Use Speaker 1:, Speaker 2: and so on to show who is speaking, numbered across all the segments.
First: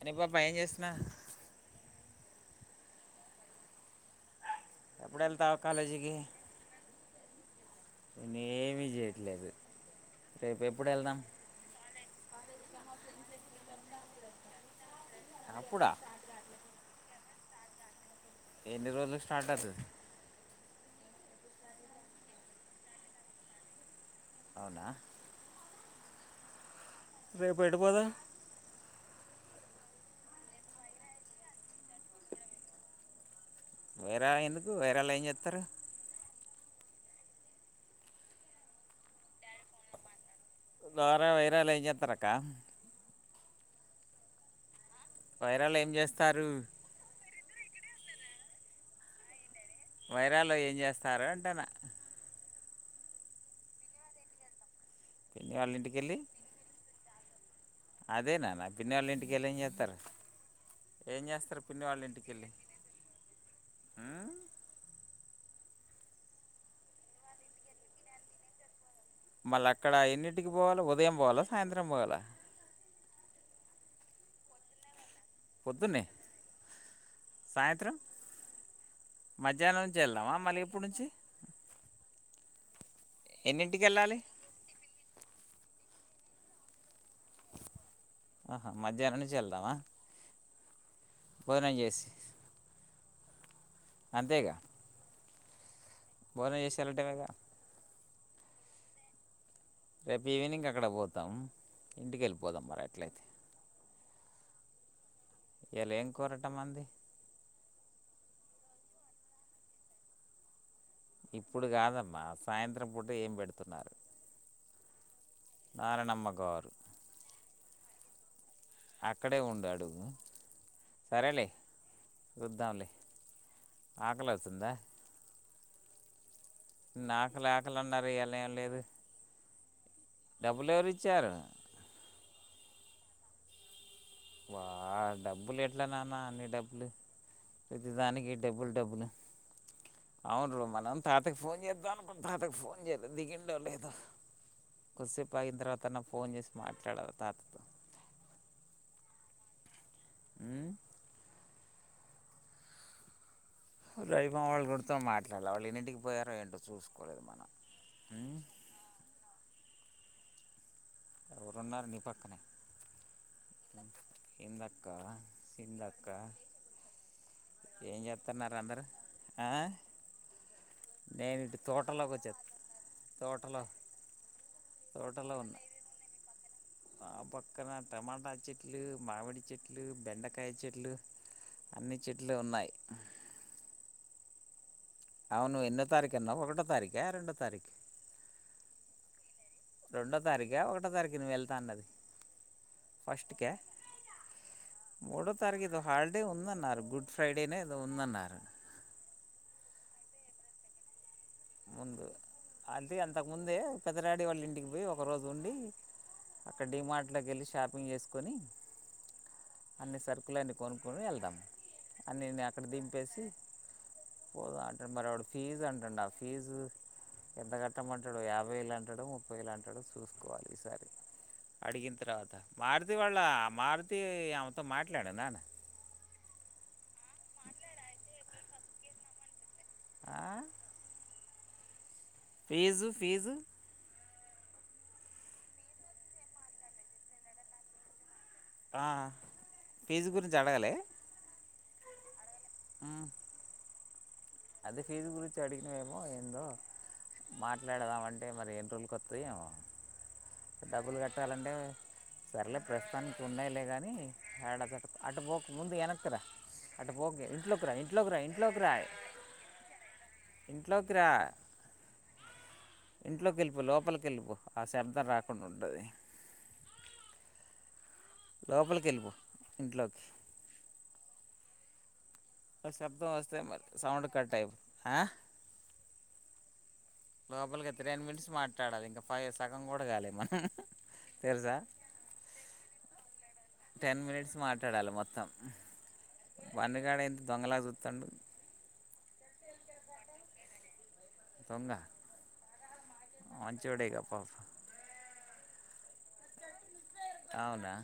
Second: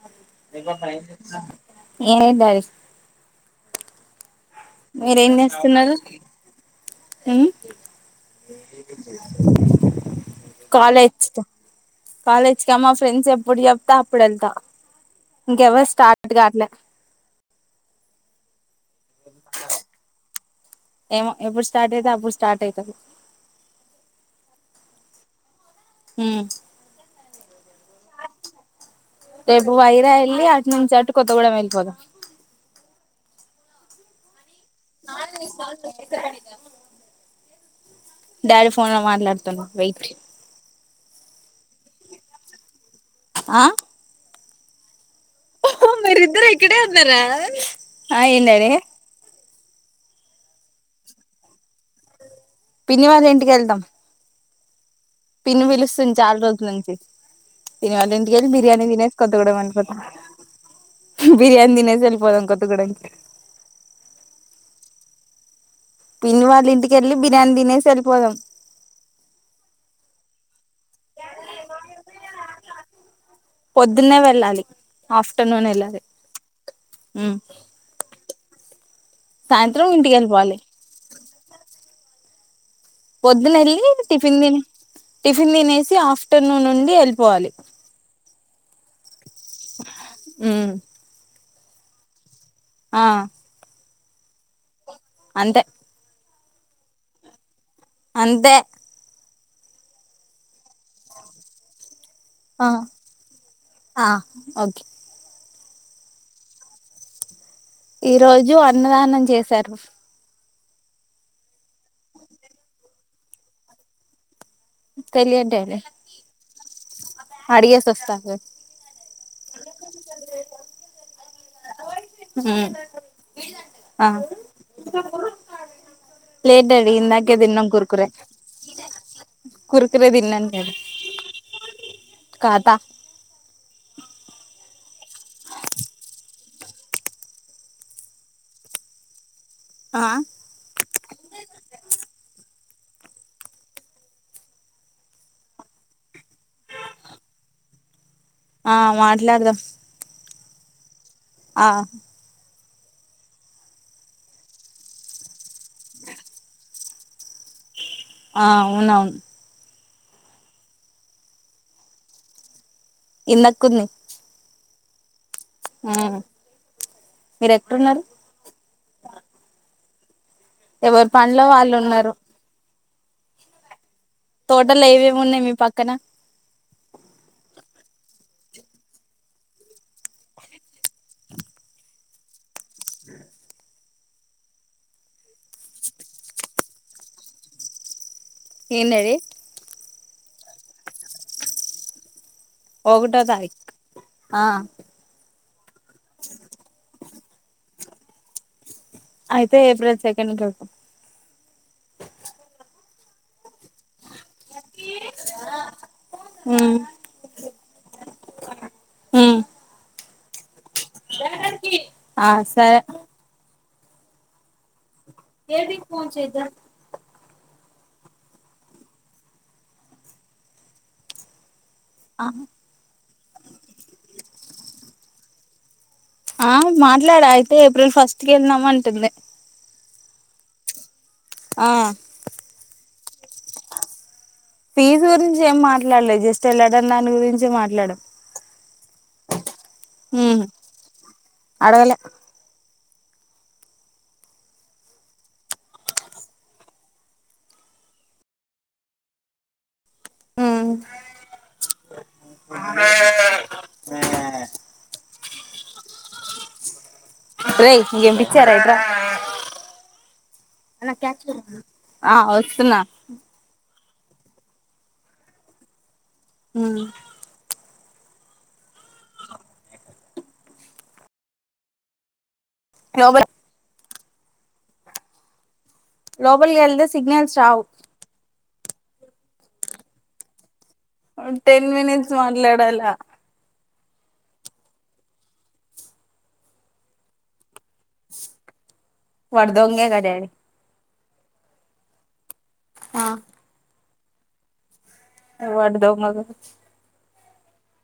Speaker 1: అని పాప ఏం
Speaker 2: ఏ
Speaker 1: చేస్తున్నా
Speaker 2: క్
Speaker 1: ఎప్పుడు వెళ్తావు
Speaker 2: మీరేన్నిస్తుస్తున్నారు
Speaker 1: ఏమి చేట్లే
Speaker 2: కాాలేజ్కి కాాలేజ్కి అమ్మా ఫ్రెండ్స్ ఎప్పుడు చెప్తా అప్పుడు వెళ్తా ఇంకె ఎవ్వరు
Speaker 1: అప్పుడా
Speaker 2: స్టార్ట్ కాట్లే
Speaker 1: ఎన్ని రోజులు స్టార్ట్ అది
Speaker 2: ఏమో ఎప్పుడు స్టార్ట్ అయితే అప్పుడు స్టార్ట్ అవుతంది
Speaker 1: అవునా
Speaker 2: హ
Speaker 1: రేప పెడుపోదా
Speaker 2: రేపు వైరా వెళ్ళి అటు నుంచి అటు కొత్తగూడెం వెళ్ళిపోదాం
Speaker 1: వైరా ఎందుకు వైరాళ్ళ ఏం చెప్తారు
Speaker 2: డాడీ ఫోన్ లో మాట్లాడుతున్నా వెైట్
Speaker 1: ద్వారా వైరాలు ఏం చేస్తారక్క
Speaker 2: ఆ
Speaker 1: వైరాలు ఏం చేస్తారు
Speaker 2: మీరిద్దరు ఇక్కడే అన్నారా ఆ ఏందడి
Speaker 1: వైరాల్లో ఏం చేస్తారు అంటే నా
Speaker 2: పిని వాళ్ళ ఇంటికి వెళ్తాం
Speaker 1: పిన్ని
Speaker 2: పిని
Speaker 1: వాళ్ళ ఇంటికి
Speaker 2: పిలుస్తుంది
Speaker 1: వెళ్ళి
Speaker 2: చాలా రోజుల నుంచి దినివల్ళ ఇంటికెళ్ి
Speaker 1: అదేనా నా
Speaker 2: బిర్యానీ
Speaker 1: పిన్ని వాళ్ళ
Speaker 2: తినేసి
Speaker 1: ఇంటికి
Speaker 2: కొత్త
Speaker 1: వెళ్ళి
Speaker 2: కూడా
Speaker 1: ఏం
Speaker 2: అనపోత
Speaker 1: చేస్తారు ఏం చేస్తారు
Speaker 2: బిర్యానీ
Speaker 1: పిన్ని వాళ్ళ
Speaker 2: తీనేసి
Speaker 1: ఇంటికి
Speaker 2: ఎళ్ళిపోదాం
Speaker 1: వెళ్ళి
Speaker 2: కొత్తగుడానికి. పిన్ని వాళ్ళ ఇంటికి ఎళ్ళి బిర్యానీ తినేసి ఎళ్ళిపోదాం.
Speaker 1: మళ్ళా అక్కడ ఎన్నింటికి పోవాలా. ఉదయం పోవాలా, సాయంత్రం పోవాలా.
Speaker 2: పొద్దున్నే వెళ్ళాలి. ఆఫ్టర్నూన్ వెళ్ళాలి.
Speaker 1: పొద్దున్నే
Speaker 2: హ్
Speaker 1: సాయంత్రం మధ్యాహ్నం నుంచి వెళ్దామా
Speaker 2: వెళ్ళిపోవాలి
Speaker 1: మళ్ళీ ఇప్పుడు నుంచి. ఎన్నింటికి
Speaker 2: పొద్దునెల్లి
Speaker 1: వెళ్ళాలి
Speaker 2: టిఫిన్ తిని టిఫిన్ తినేసి సి ఆఫ్టర్నూన్ నుండి వెళ్ళిపోవాలి.
Speaker 1: ఆహా మధ్యాహ్నం నుంచి వెళ్దామా.
Speaker 2: హ్
Speaker 1: భోజనం చేసి
Speaker 2: ఆ
Speaker 1: అంతేగా
Speaker 2: అంతే
Speaker 1: భోజనం చేసి ఎళ్ళటమేగా.
Speaker 2: అంతే
Speaker 1: రేపు ఈవినింగ్ అక్కడ పోతాం. ఇంటికి ఎళ్ళిపోదాం
Speaker 2: ఆ
Speaker 1: మరి అట్లయితే.
Speaker 2: ఆ ఓకే
Speaker 1: ఇయాళ ఏం కూరట మన్ది.
Speaker 2: ఈ రోజు అన్నదానం చేసారు.
Speaker 1: ఇప్పుడు కాదమ్మా, సాయంత్రం పూట ఏం పెడుతున్నారు.
Speaker 2: తెలియదు డాడి,
Speaker 1: నారాయణమ్మ గారు
Speaker 2: అడిగేసి వస్తా ఆగు.
Speaker 1: అక్కడే ఉండు అడుగు. సరేలే.
Speaker 2: ఉమ్
Speaker 1: చూద్దాంలే.
Speaker 2: ఆ
Speaker 1: ఆకలి అవుతుందా.
Speaker 2: లేదు డాడీ
Speaker 1: నిన్న
Speaker 2: ఇందాకే
Speaker 1: ఆకలి
Speaker 2: తిన్నం
Speaker 1: ఆకలి
Speaker 2: కుర్కురే.
Speaker 1: అన్నారు ఇవాళ ఏం లేదు
Speaker 2: కురుకురే తిన్నాం
Speaker 1: డబ్బులు
Speaker 2: డాడీ
Speaker 1: ఎవరు ఇచ్చారు
Speaker 2: కాతా
Speaker 1: వా డబ్బులు ఎట్లా నాన్న అన్ని డబ్బులు ప్రతి దానికి డబ్బులు డబ్బులు
Speaker 2: ఆ
Speaker 1: అవునురు మనం తాతకి ఫోన్ చేద్దాం అనుకుని తాతకి ఫోన్ చేయలేదు దిగిండో లేదో. కోసేపు ఆగిన తర్వాత అన్నా ఫోన్ చేసి మాట్లాడాలె తాతతో.
Speaker 2: ఆ మాట్లాడదాం.
Speaker 1: హ్
Speaker 2: ఆ
Speaker 1: రవి మామ వాళ్ళ గురితో మాట్లాడాల వాళ్ళు ఎన్నింటికి పోయారో ఏంటో చూసుకోలేదు మనం. ఉమ్?
Speaker 2: ఆ అవునవును.
Speaker 1: ఎవరున్నారు నీ పక్కనే?
Speaker 2: ఇందక్కుంది.
Speaker 1: అక్క సింద అక్కా.
Speaker 2: ఉమ్. మీరు
Speaker 1: ఏం
Speaker 2: ఎక్కడున్నారు
Speaker 1: చెత్తున్నారు అందరు ఆ
Speaker 2: ఎవరి
Speaker 1: నేను
Speaker 2: పనిలో
Speaker 1: ఇటు
Speaker 2: వాళ్ళు ఉన్నరు.
Speaker 1: తోటలోకి వచ్చా తోటలో
Speaker 2: తోటలో ఏమేమున్నయి మీ పక్కనా?
Speaker 1: నా పక్కనా టమాటా చెట్లు, మామిడి చెట్లు, బెండకాయ చెట్లు అన్ని చెట్లు ఉన్నాయి.
Speaker 2: అ
Speaker 1: అవును ఎన్నో తారీఖు అన్నవు ఒకటో తారీఖ, రెండో తారీఖ్
Speaker 2: ఏం డాడీ.
Speaker 1: రెండో తారీఖా, ఒకటో తారీఖ నువ్వు వెళ్తా అన్నది.
Speaker 2: ఒకటో
Speaker 1: ఫస్ట్ కా,
Speaker 2: తారీఖు ఆ
Speaker 1: మూడో తారీఖు ఏదో హాలిడే ఉందన్నారు గుడ్ ఫ్రైడేనో ఏదో ఉందన్నారు.
Speaker 2: అయితే ఏప్రిల్ సెకండ్కి వెళ్దాం.
Speaker 1: ముందు హల్ది అంతకు ముందే పెదడాడీ వాళ్ళ ఇంటికి పోయి, ఒక రోజు ఉండి అక్కడ
Speaker 2: ఉమ్
Speaker 1: డీ మార్ట్ లోకి వెళ్ళి షాపింగ్ చేసుకొని
Speaker 2: ఉమ్
Speaker 1: అన్ని సరుకులు కుకులన్నీ కొనుక్కొని వెళ్దాం అన్ని
Speaker 2: ఆ
Speaker 1: నిన్ను అక్కడ
Speaker 2: సరే
Speaker 1: దింపేసి పోదాం అంట మరి వాడు ఫీజ్ అంటుండు ఆ ఫీజు ఎంత కట్టమంటాడో యాభై వేలు అంటాడో, ముప్పై వేలు అంటాడో చూసుకోవాలి ఈసారి. అడిగిన
Speaker 2: ఆ
Speaker 1: తర్వాత మారుతి వాళ్ల మారుతి ఆమెతో మాట్లాడారా
Speaker 2: ఆ మాట్లాడ అయితే ఏప్రిల్ ఫస్ట్ కి వెళ్దాం అంటుంది. ఆ
Speaker 1: ఫీజు ఫీజు
Speaker 2: ఫీజు గురించి ఏం మాట్లాడలే జస్ట్ ఏళ్లడం దాని గురించే మాట్లాడాం.
Speaker 1: ఆ ఫీజు గురించి అడగలే?
Speaker 2: అడగలే
Speaker 1: అదే ఫీజు గురించి అడిగినవేమో ఏందో మాట్లాడదాం అంటే, మరి ఎన్ని రోజులకోత్తాయో
Speaker 2: ఉమ్
Speaker 1: డబ్బులు కట్టాలంటే. సర్లే, ప్రస్తుతానికి ఉన్నాయిలే గానీ, ఏడా అటు పోక ముందు వెనక్కరా [unintelligible]
Speaker 2: [unintelligible]
Speaker 1: ఓకే ఇంట్లోకి రా
Speaker 2: రేయ్
Speaker 1: ఇంట్లోకి
Speaker 2: నీకేం
Speaker 1: రా
Speaker 2: పిచ్చారా
Speaker 1: ఇంట్లోకి రా
Speaker 2: ఇట్రా
Speaker 1: ఇంట్లోకి
Speaker 2: అన్నా
Speaker 1: రా
Speaker 2: క్యాచ్ పట్టుకో ఆ వస్తున్నా.
Speaker 1: ఎల్లిపో ఆ శబ్దం రాకుండా ఉంటది.
Speaker 2: మ్మ్
Speaker 1: లోపలికి ఎల్లిపో ఇంట్లోకి. ఒక శబ్దం
Speaker 2: లోపల
Speaker 1: వస్తే, మరి సౌండ్ కట్ అయిపోద్ది. ఆ
Speaker 2: లోపలికి ఎళితే
Speaker 1: లోపలికి వెళితే టెన్ మినిట్స్ మాట్లాడాలి. ఇంకా ఫైవ్ సగం కూడా కాలే తెలుసా
Speaker 2: టెన్ మినిట్స్ మాట్లాడాల
Speaker 1: టెన్ మినిట్స్ మాట్లాడాల మొత్తం. బన్ను గాడు అయితే దొంగలా జుస్తుండు.
Speaker 2: వాడు దొంగేగా డాడీ.
Speaker 1: దొంగ మంచోడేగా పాపం.
Speaker 2: వాడు దొంగ గావచ్చు.
Speaker 1: అవునా?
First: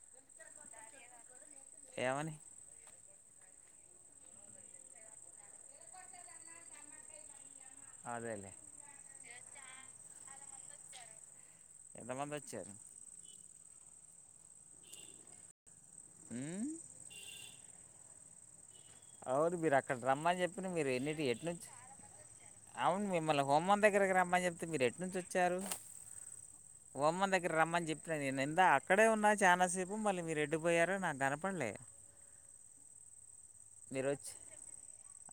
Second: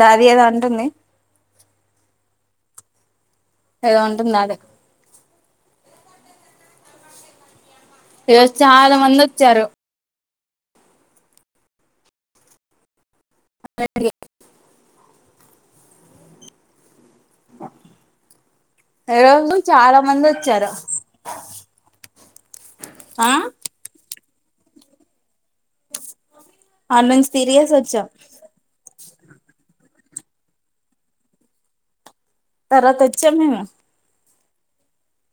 Speaker 2: దాది ఏదో అంటుంది.
Speaker 1: ఏమని?
Speaker 2: ఏదో అంటుంది దాది.
Speaker 1: అదేలే
Speaker 2: ఈరోజు చాలా మంది వచ్చారు.
Speaker 1: ఎంతమంది వచ్చారు?
Speaker 2: అే [inaudible]
Speaker 1: ఉమ్
Speaker 2: ఈరోజు
Speaker 1: అవును మీరు అక్కడి
Speaker 2: చాలా
Speaker 1: కి
Speaker 2: మంది
Speaker 1: రమ్మని చెప్పిరు.
Speaker 2: వచ్చారు
Speaker 1: మీరు ఎన్నింటి ఎట్ నుంచి? అవును
Speaker 2: ఆ
Speaker 1: మిమ్మల్ని హోమం దగ్గరకి రామన్నా రమని చెప్తే మీరు ఎట్ నుంచి వచ్చారు?
Speaker 2: ఆడ నుంచి
Speaker 1: హోమం దగ్గరికి
Speaker 2: తిరిగేసి
Speaker 1: రమ్మని
Speaker 2: వచ్చాం
Speaker 1: చెప్పిన నేను ఇందా అక్కడే ఉన్నా చానాసేపు మళ్లీ మీరు ఎటుపోయారో నాకు కనపడలే?
Speaker 2: తర్వాత వచ్చాం మేము.
Speaker 1: మీరు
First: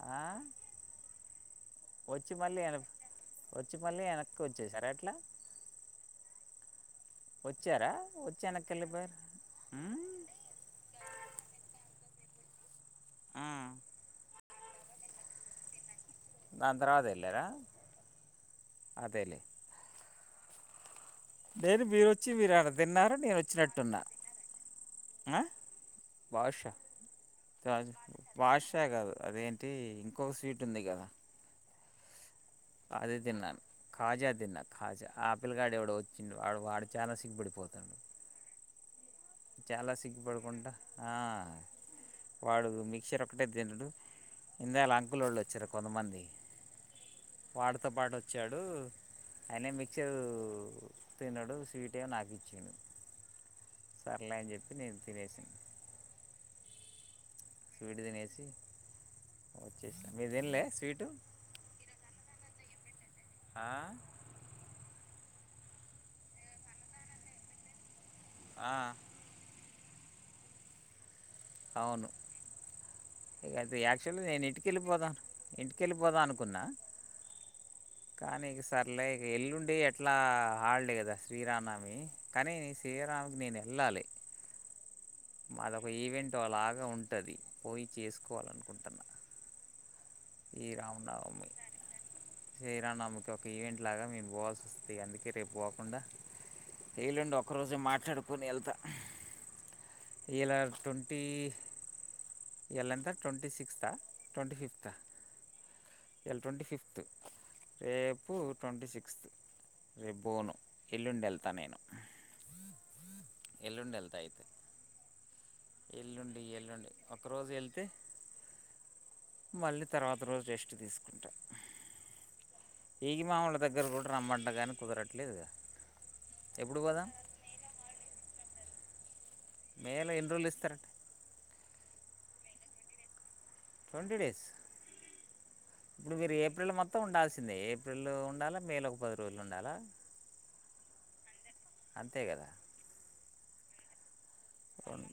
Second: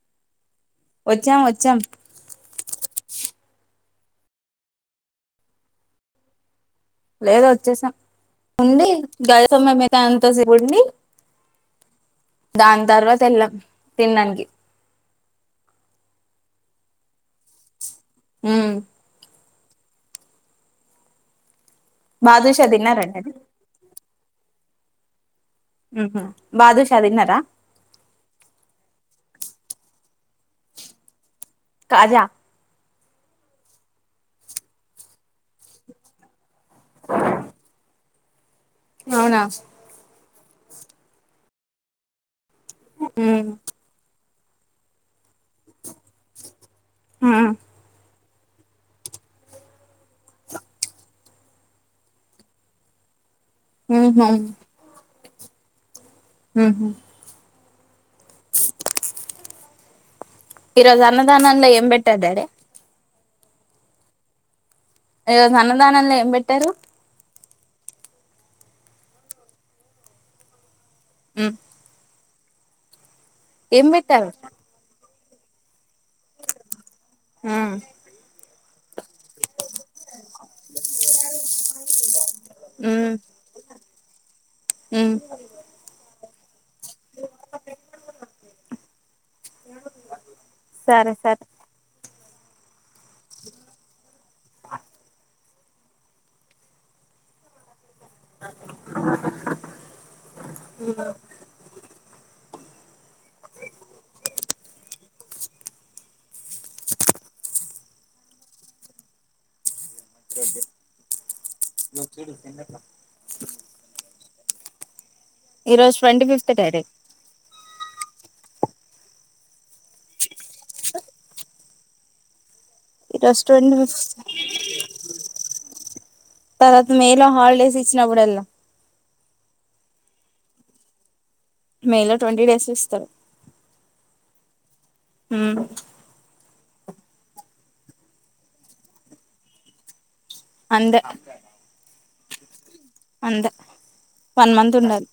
Speaker 1: ఆ
Speaker 2: వచ్చాం వచ్చ
Speaker 1: వచ్చి మళ్లీ వెనక్కి వచ్చి మళ్లీ వెనక్కి వచ్చేశార ఏట్లా?
Speaker 2: లేదు
Speaker 1: వచ్చారా
Speaker 2: వచ్చేశాం ఉండి
Speaker 1: వెళ్ళిపోయారు ఉమ్,
Speaker 2: [inaudible] అంతసేపు ఉండి దాని తర్వాత
Speaker 1: ఆ.
Speaker 2: వెళ్లాం తినడానికి.
Speaker 1: దాని తర్వాత వెళ్లార
Speaker 2: మ్మ్
Speaker 1: అదేలే. నేను మీరు వచ్చి మీరు
Speaker 2: బాదుషా
Speaker 1: ఆడ తిన్నారు
Speaker 2: తిన్నారండి అది
Speaker 1: నేను వచ్చినట్టున్నా. ఆ
Speaker 2: మ్మ్
Speaker 1: బాదుషా
Speaker 2: తిన్నారా
Speaker 1: బాషా కాదు. అదేంటి, ఇంకో స్వీట్ ఉంది కదా?
Speaker 2: కాజా.
Speaker 1: అదే తిన్నాను కాజా తిన్నా కాజా ఆపిల్ కాడ ఎవడ వచ్చిడు వాడు వాడు చానా సిగ్బడిపోతాడు
Speaker 2: అవునా
Speaker 1: పడుకుంటా ఆ వాడు మిక్చర్ ఒక్కటే
Speaker 2: మ్మ్
Speaker 1: తినడు ఇందేళ అంకుల వాళ్ళు వచ్చారు కొంతమంది
Speaker 2: మ్మ్
Speaker 1: వాలతో పాటు వచ్చాడు అయనే మిక్చర్ తిన డు స్వీట్ ఏ నాకు ఇచ్చిడు సర్లే అని చెప్పి నేను తినేసాను
Speaker 2: ఆహ
Speaker 1: స్వీట్ తినేసి వచ్చేసి
Speaker 2: ఈరోజు అన్నదానంలో ఏంబెట్టర్ డాడే
Speaker 1: ఆ
Speaker 2: ఈ రోజు అన్నదానంలో ఏం పెట్టారు
Speaker 1: ఆ
Speaker 2: మ్మ్
Speaker 1: అవును ఇది
Speaker 2: ఏం
Speaker 1: యాక్చువల్
Speaker 2: పెట్టారు
Speaker 1: నేను ఇంటికెళ్ళిపోదా ఇంటికెళ్ళిపోదాం అనుకున్నా
Speaker 2: ఉమ్
Speaker 1: అనే సార్ లైక్ ఎల్లుండి ఎట్లా హల్డే కదా శ్రీరామనవమి కాని శ్రీరామికి నేను ఎల్లా లీ
Speaker 2: ఉమ్
Speaker 1: మాదొక ఈవెంట్లాగా ఉంటది పోయి చేసుకోవాలనుకుంటన్నా
Speaker 2: సరే సరే
Speaker 1: శ్రీరామనవమి సేత్ తనం ఒక ఈవెంట్ లాగా మేం బోవాల్సి వస్తది అందుకే రేపు పోకుండా ఏలండి ఒక్క రోజు మాట్ కడుకొని వెళ్తా ఇలా ట్వంటీ ఎలెంతా ట్వంటీ సిక్స్త్ ట్వంటీ ఫిఫ్త ఇలా ట్వంటీ ఫిఫ్త్ రేపు ట్వంటీ సిక్స్త్ రే బోను ఎల్లుండి వెళ్తా నేను ఎల్లుండి వెళ్తాయితే
Speaker 2: ఈరోజు ట్వంటీ
Speaker 1: ఎల్లుండి
Speaker 2: ఫిఫ్త్ డాడీ
Speaker 1: ఎల్లుండి ఒక రోజు వెళ్తే మళ్ళీ తర్వాత రోజు రెస్ట్ తీసుకు ఏగి
Speaker 2: ఈరోజు
Speaker 1: మాములు
Speaker 2: ట్వంటీ
Speaker 1: దగ్గర కూడా
Speaker 2: ఫిఫ్త్
Speaker 1: రమ్మంట కానీ కుదరట్లేదుగా ఎప్పుడు
Speaker 2: తర్వాత
Speaker 1: పోదాం
Speaker 2: మేలో హాలిడేస్ ఇచ్చినప్పుడు ఎల్లా
Speaker 1: మేల ఎన్ని రోజులు ఇస్తారంట
Speaker 2: మే లో ట్వంటీ డేస్ ఇస్తారు
Speaker 1: ట్వంటీ డేస్
Speaker 2: ఉమ్
Speaker 1: ఇప్పుడు మీరు ఏప్రిల్ మొత్తం ఉండాల్సిందే ఏప్రిల్ లో ఉండాలా మేలో ఒక పది రోజులు ఉండాలా
Speaker 2: అంద
Speaker 1: అంతే కదా
Speaker 2: అంతే మంత్
Speaker 1: వన్
Speaker 2: ఉండాలి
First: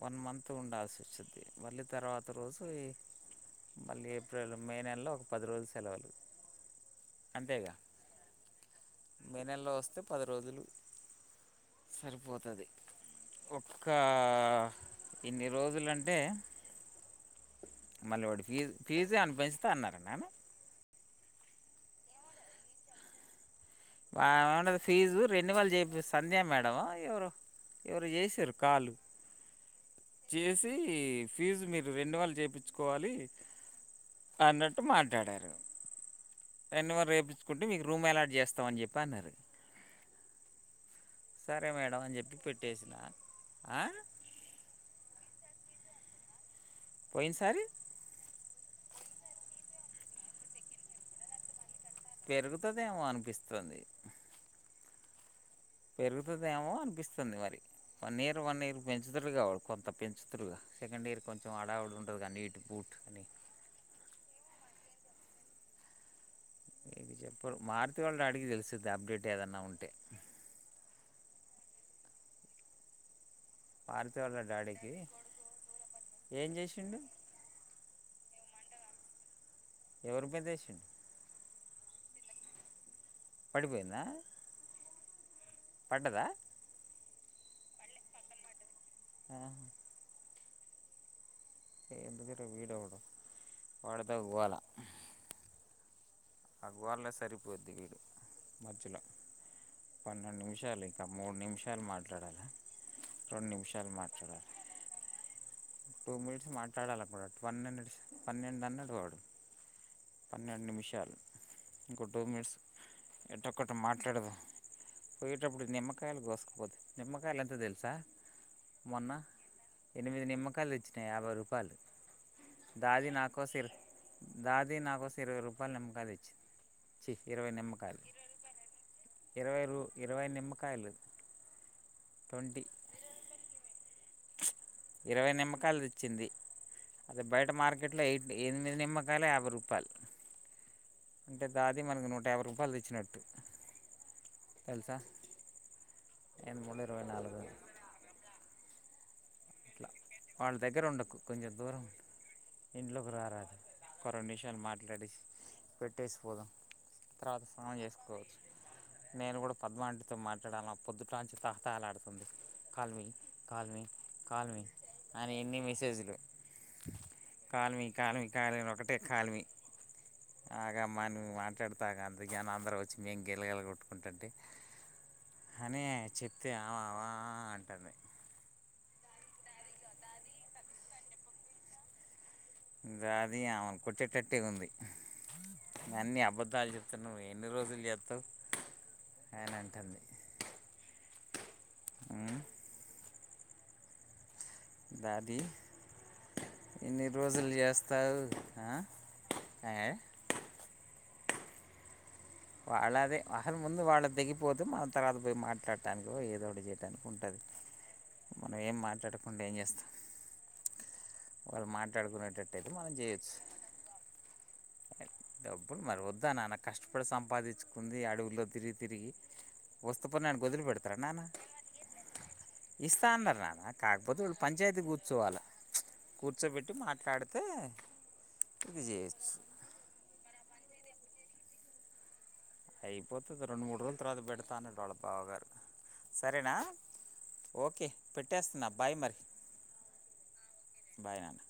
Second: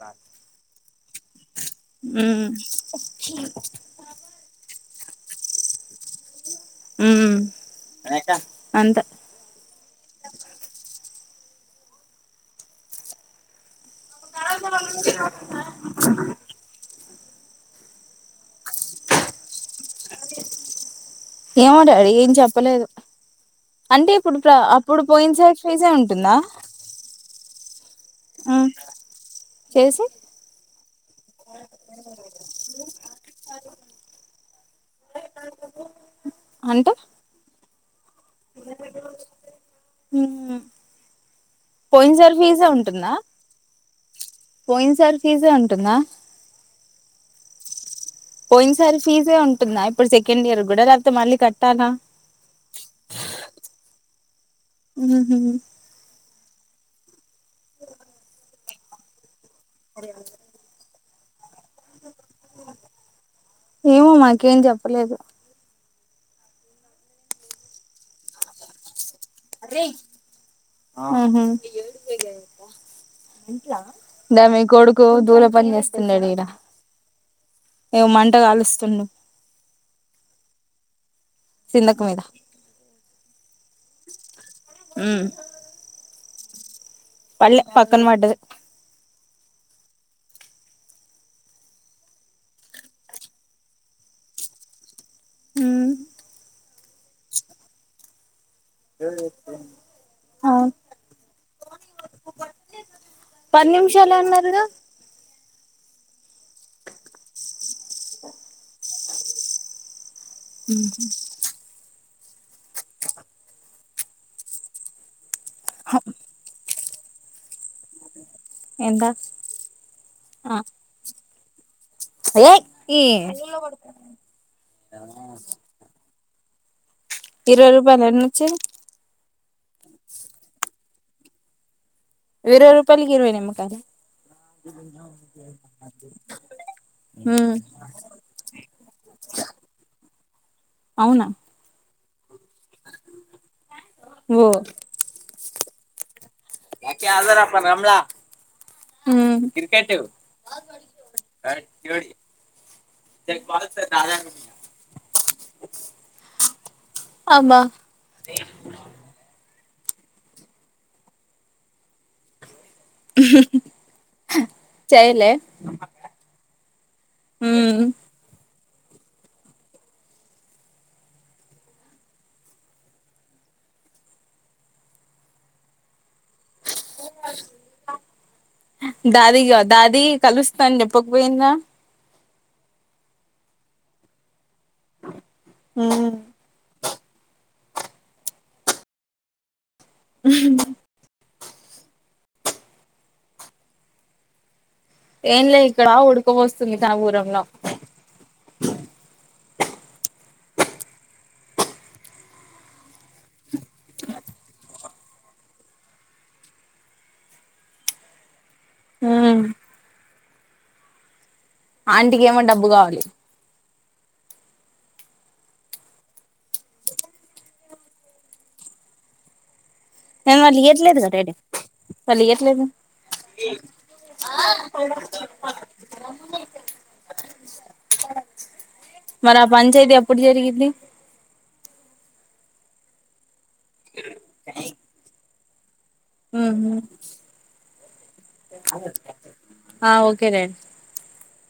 Speaker 1: వన్ మంత్ ఉండాల్సి వస్తుంది మళ్ళీ తర్వాత
Speaker 2: మ్మ్
Speaker 1: రోజు ఈ మళ్ళీ ఏప్రిల్ మే న లో ఒక పది రోజులు సెలవులు
Speaker 2: ఉమ్
Speaker 1: అంతేగా
Speaker 2: లేక
Speaker 1: మే నెలలో వస్తే పది రోజులు సరిపోతది రోజులంటే
Speaker 2: [unintelligible]
Speaker 1: మళ్ళీ వాడి ఫీజ ఫీజీ అనిపెంచుత అన్నార నాన
Speaker 2: ఏమో డాడీ ఏం చెప్పలేదు అంటే ఇప్పుడు
Speaker 1: ఆమె
Speaker 2: ప్ర
Speaker 1: ఏమటది
Speaker 2: అప్పుడు
Speaker 1: ఫీజు
Speaker 2: పోయిన సారి
Speaker 1: రెనివల్
Speaker 2: ఫీజే
Speaker 1: చేపి
Speaker 2: ఉంటుందా
Speaker 1: సంధ్య మేడమా ఎవరో ఎవరు చేసారు
Speaker 2: మ్మ్
Speaker 1: కాళ్లు
Speaker 2: చేసి
Speaker 1: చేసి ఫీజు మీరు రెన్యూల్ చేపిచుకోవాలి అన్నట్టు మాట్లాడారు
Speaker 2: అంటే
Speaker 1: రెనివరు చేపించుకుంటే మీకు రూమ్ అలాట్ చేస్తామని చెప్పి అన్నారు
Speaker 2: మ్మ్
Speaker 1: సరే మేడం
Speaker 2: పోయిన
Speaker 1: అని చెప్పి
Speaker 2: సారి ఫీజే
Speaker 1: పెట్టేసిన
Speaker 2: ఉంటుందా
Speaker 1: ఆ
Speaker 2: పోయిన సారి ఫీజే అంటుందా
Speaker 1: పోయిన్సారి
Speaker 2: పోయిన సారి ఫీజే అంటుందా ఇప్పుడు సెకండ్ ఇయర్ కూడా లేకపోతే మళ్ళీ కట్టాలా
Speaker 1: పెరుగుతదేమో అనిపిస్తుంది
Speaker 2: ఊహు
Speaker 1: పెరుగుతుదేమో అనిపిస్తుంది మరి వన్ ఇయర్ వన్ ఇయర్ పెంచుతారు కాబట్టి కొంత పెంచుతురు సెకండ్ ఇయర్ కొంచెం అడ విడి ఉంటదు క నీట్ బూట్ అని
Speaker 2: ఏమో మాకేం చెప్పలేదు
Speaker 1: ఇది చెప్పరు మారుతి వాళ్ళు అడిగి తెలుసుది అప్డేట్ ఏదన్నా ఉంటే
Speaker 2: అవునా
Speaker 1: మారుతి వాళ్ళ
Speaker 2: దా మి
Speaker 1: డాడీకి
Speaker 2: కొడుకు ధూల పని చేస్తున్నాడు ఈడ
Speaker 1: ఏం చేసిండు
Speaker 2: ఏమో మంటగాలుస్తుండు
Speaker 1: ఎవరి మీద ఏసిండ్
Speaker 2: సింధకు మీద
Speaker 1: పడిపోయిందా
Speaker 2: ఊ
Speaker 1: పడ్డదా
Speaker 2: పల్లె పక్కన పడ్డది
Speaker 1: ఎందుకటే వీడెవడ వాడితో గోల అగోళ్ళ సరిపోద్ది వీడు మధ్యలో పన్నెండు
Speaker 2: అవును
Speaker 1: నిమిషాలు ఇంక మూడు నిమిషాలు మాట్లాడాలా
Speaker 2: పది నిమిషాలే ఆన్నారుగా
Speaker 1: టూ మినిట్స్ మాట్లాడాలపుడు పన్నెండు ఇడిసి పన్నెండు అన్నడు వాడు పన్నెండు నిమిషాలు ఇంకో టూ మినిట్స్ ఎదోకటి మాట్లాడదాం పోయేటప్పుడు నిమ్మకాయలు కోసుకుపోతే నిమ్మకాయలు ఎంతో తెలుసా
Speaker 2: ఎంత
Speaker 1: మొన్న ఎనిమిది
Speaker 2: ఆ
Speaker 1: నిమ్మకాలు తెచ్చిన యాభై రూపాయలు
Speaker 2: ఏ ఈ
Speaker 1: దాది నాకోసం ఇరు దాది నా కోసం ఇరవై రూపాయల నిమ్మకాయలియ్ ఇరవై నిమ్మకాయలు
Speaker 2: రూపాయలు ఎన్నొచ్చేది
Speaker 1: ఇరవై రూ ఇరవై నిమ్మకాయలు ట్వంటీ
Speaker 2: వేరరు రూపాయలకి ఇరవై నిమ్మకాయలు
Speaker 1: అది బయట
Speaker 2: మ్మ్
Speaker 1: మార్కెట్లో ఎయిట్ ఎనిమిది నిమ్మకాయలు యాభై రూపాయలు
Speaker 2: అవునా
Speaker 1: అంటే దాది మనకు నూట యాభై రూపాయలు తెచ్చినట్టు
Speaker 2: ఓ
Speaker 1: తెలుసా ఎనభై మూడు ఇరవై
Speaker 2: వాకే
Speaker 1: నాలుగు
Speaker 2: హజారప్ప రమలా ఊ
Speaker 1: అట్లా వాళ్ళ దగ్గర ఉండకు కొంచెం దూరం ఉం ఇంట్లోకి రారాదు కొ రెండు నిషయాలు మాట్లాడే పెట్టేసి పోదాం తర్వాత
Speaker 2: అబ్బా
Speaker 1: స్నానం చేసుకోవచ్చు నేను కూడా పద్మాంటితో మాట్లాడాల పొద్దుటంచి తహ తహ లాడుతుంది కాల్మి కాల్మి కాల్ మీ
Speaker 2: చేయలే
Speaker 1: అని ఎన్ని మెసేజ్లు కాల్
Speaker 2: మ్మ్
Speaker 1: మీ కాల్ మీ కా కాల్ మీ అని ఒకటే కాలిమి ఆగమను మాట్లాడుత ఆగూ అందుకే అని అందరూ వచ్చి మేము గిల గిల కొట్టుకుంటుంటే హని చెప్తే ఆవ ఆ ఆ అంటంది
Speaker 2: దాదిగా దాది కలుస్తాను చెప్పకపోయిందా
Speaker 1: గాది ఆమెను కొట్టేట్టటే ఉంది
Speaker 2: మ్మ్
Speaker 1: అన్ని అబద్దాలు చెప్ ఇంక్ నువ్వు ఎన్ని రోజులు చేస్తావు అని అంటుంది ఆ దాదీ
Speaker 2: ఏం లే ఇక్కడ ఉడకపోస్తుంది
Speaker 1: ఎన్ని
Speaker 2: కానపూరంలో
Speaker 1: రోజులు చేస్తారు ఆ ఆ వాళ్ళదే వాహన్ ముందు వాళ్ళ ద తెగిపోతే మన తర్వాత పోయి మాట్లాడటానికి ఏదోటి చేయడానికి ఉంటది మనం ఏం
Speaker 2: ఉమ్
Speaker 1: మాట్లాడకుండా ఏం చేస్తాం వాళ్ళు
Speaker 2: ఆంటికి ఏమో డబ్బు
Speaker 1: మాట్లాడుకునేటట్టయితే మనం
Speaker 2: కావాలి
Speaker 1: చేయొచ్చు డబ్బులు మరి వదుా నా నా కష్టప ఇప్పుడు సంపాదించుకుంది అడుగుల్లో తిరిగి తిరిగి వస్తు పని నన్నను వదిలి పెడతా నాన్న
Speaker 2: తెలియట్లేదు
Speaker 1: ఇస్తా అన్నారు నాన్న కాకపోతే వీళ్ళు పంచాయతీ కూర్చోవాలి
Speaker 2: ఆ
Speaker 1: కూర్చోబెట్టి మాట్లాడితే ఇది చేయొచ్చు
Speaker 2: మరి ఆ పంచాయతీ ఎప్పుడు జరిగిద్ది
Speaker 1: అయిపోతే రెండు మూడు రోజుల తర్వాత పెడతాను వాళ్ళ బావ గారు సరేనా ఓకే పెట్టేస్తున్నా బాయ్ మరి
Speaker 2: ఆ ఓకే డాడీ
Speaker 1: బాయ్ నాన్న